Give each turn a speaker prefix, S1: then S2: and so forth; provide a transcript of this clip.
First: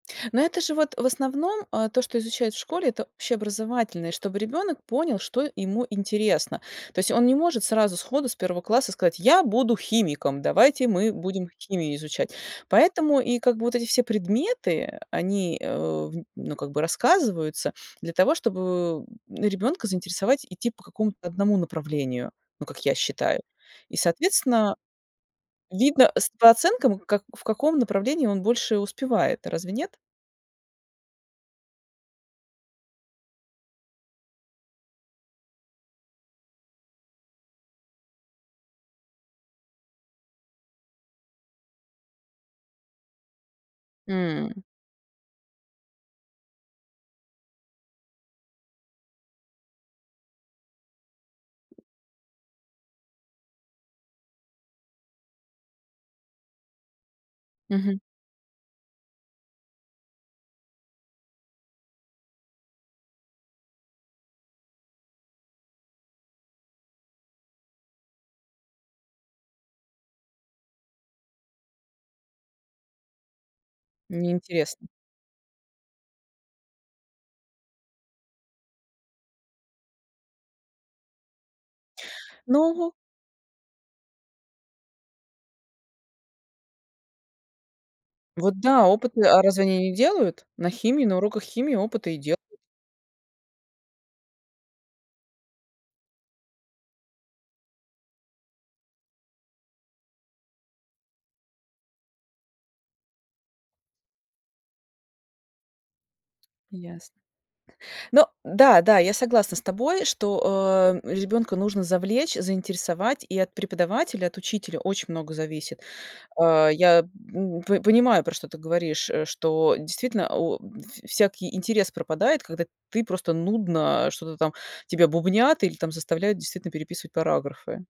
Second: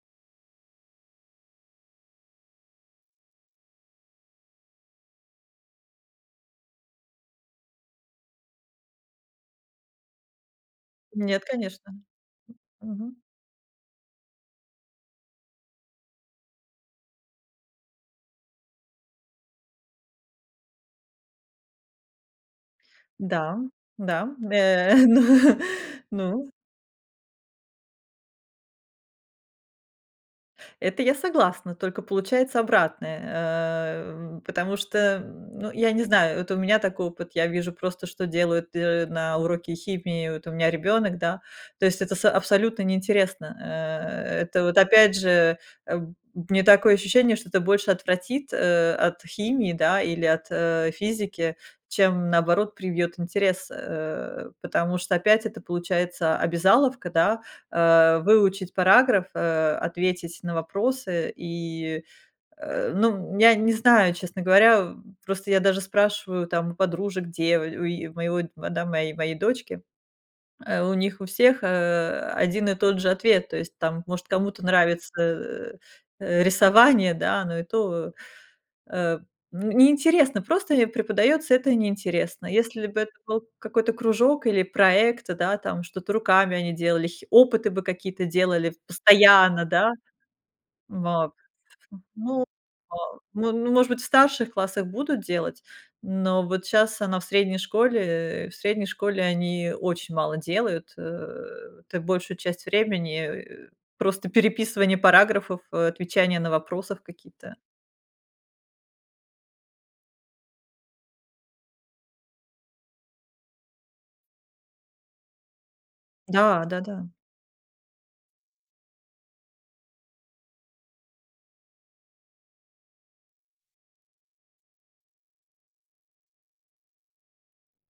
S1: Но это же вот, в основном, э, то, что изучают в школе- это общеобразовательные, чтобы ребенок понял, что ему интересно. То есть он не может сразу сходу с первого класса сказать: "Я буду химиком, давайте мы
S2: Нет,
S1: будем
S2: конечно.
S1: химию изучать".
S2: Мгм.
S1: Поэтому и как бы вот эти все предметы- они, э, в ну как бы рассказываются для того, чтобы ребёнка заинтересовать, идти по какому-то одному направлению, ну, как я считаю.
S2: Да,
S1: И,
S2: да,
S1: соответственно,
S2: э, ну,
S1: видно с по
S2: ну.
S1: оценкам, как в каком направлении он больше успевает, разве нет?
S2: Это я согласна, только получается обратное, эм, потому что, м, ну, я не знаю, вот у меня такой опыт, я вижу просто, что делают д э, на уроке химии, вот у меня ребёнок, да. То есть это с абсолютно неинтересно, э, это
S1: М.
S2: вот опять же, э, б у меня такое ощущение, что это больше отвратит, э, от химии, да, или от, э, физики, чем наоборот привьёт интерес, э. Потому что опять это получается обязаловка, да,
S1: Мгм.
S2: э, выучить параграф, э, ответить на вопросы и, э, ну, я не знаю, честно говоря. Просто я даже спрашиваю там у подружек, дево у е у моего, да моей моей дочке, э, у них у всех, э, один и тот же ответ, то есть, там, может, кому-то
S1: Неинтересно.
S2: нравится э, э, рисование, да, но и то, э, н неинтересно, просто им преподаётся, это неинтересно. Если
S1: Ну
S2: бы это был какой-то кружок или проекты, да, там, что-то руками они делали, хи опыты бы какие-то
S1: Вот
S2: делали в
S1: да, опыты, а разве
S2: постоянно,
S1: они
S2: да.
S1: не делают? На химии, на
S2: Моп
S1: уроках химии опыты и делают.
S2: ну во ну ну может быть, в старших классах будут делать, но вот щас она в средней школе, э, в средней школе они очень мало делают. Э, ты большую часть времени, э, просто переписывание параграфов, э, отвечание на вопросов
S1: Ясно.
S2: какие-то.
S1: Но да, да, я согласна с тобой, что, э, ребёнка нужно завлечь, заинтересовать и от преподавателя, от учителя, очень много зависит.
S2: Да,
S1: Э, я,
S2: да-да.
S1: м, п понимаю, про что ты говоришь, что действительно, у в всякий интерес пропадает, когда ты просто нудно что-то там тебя бубнят или там заставляют, действительно, переписывать параграфы.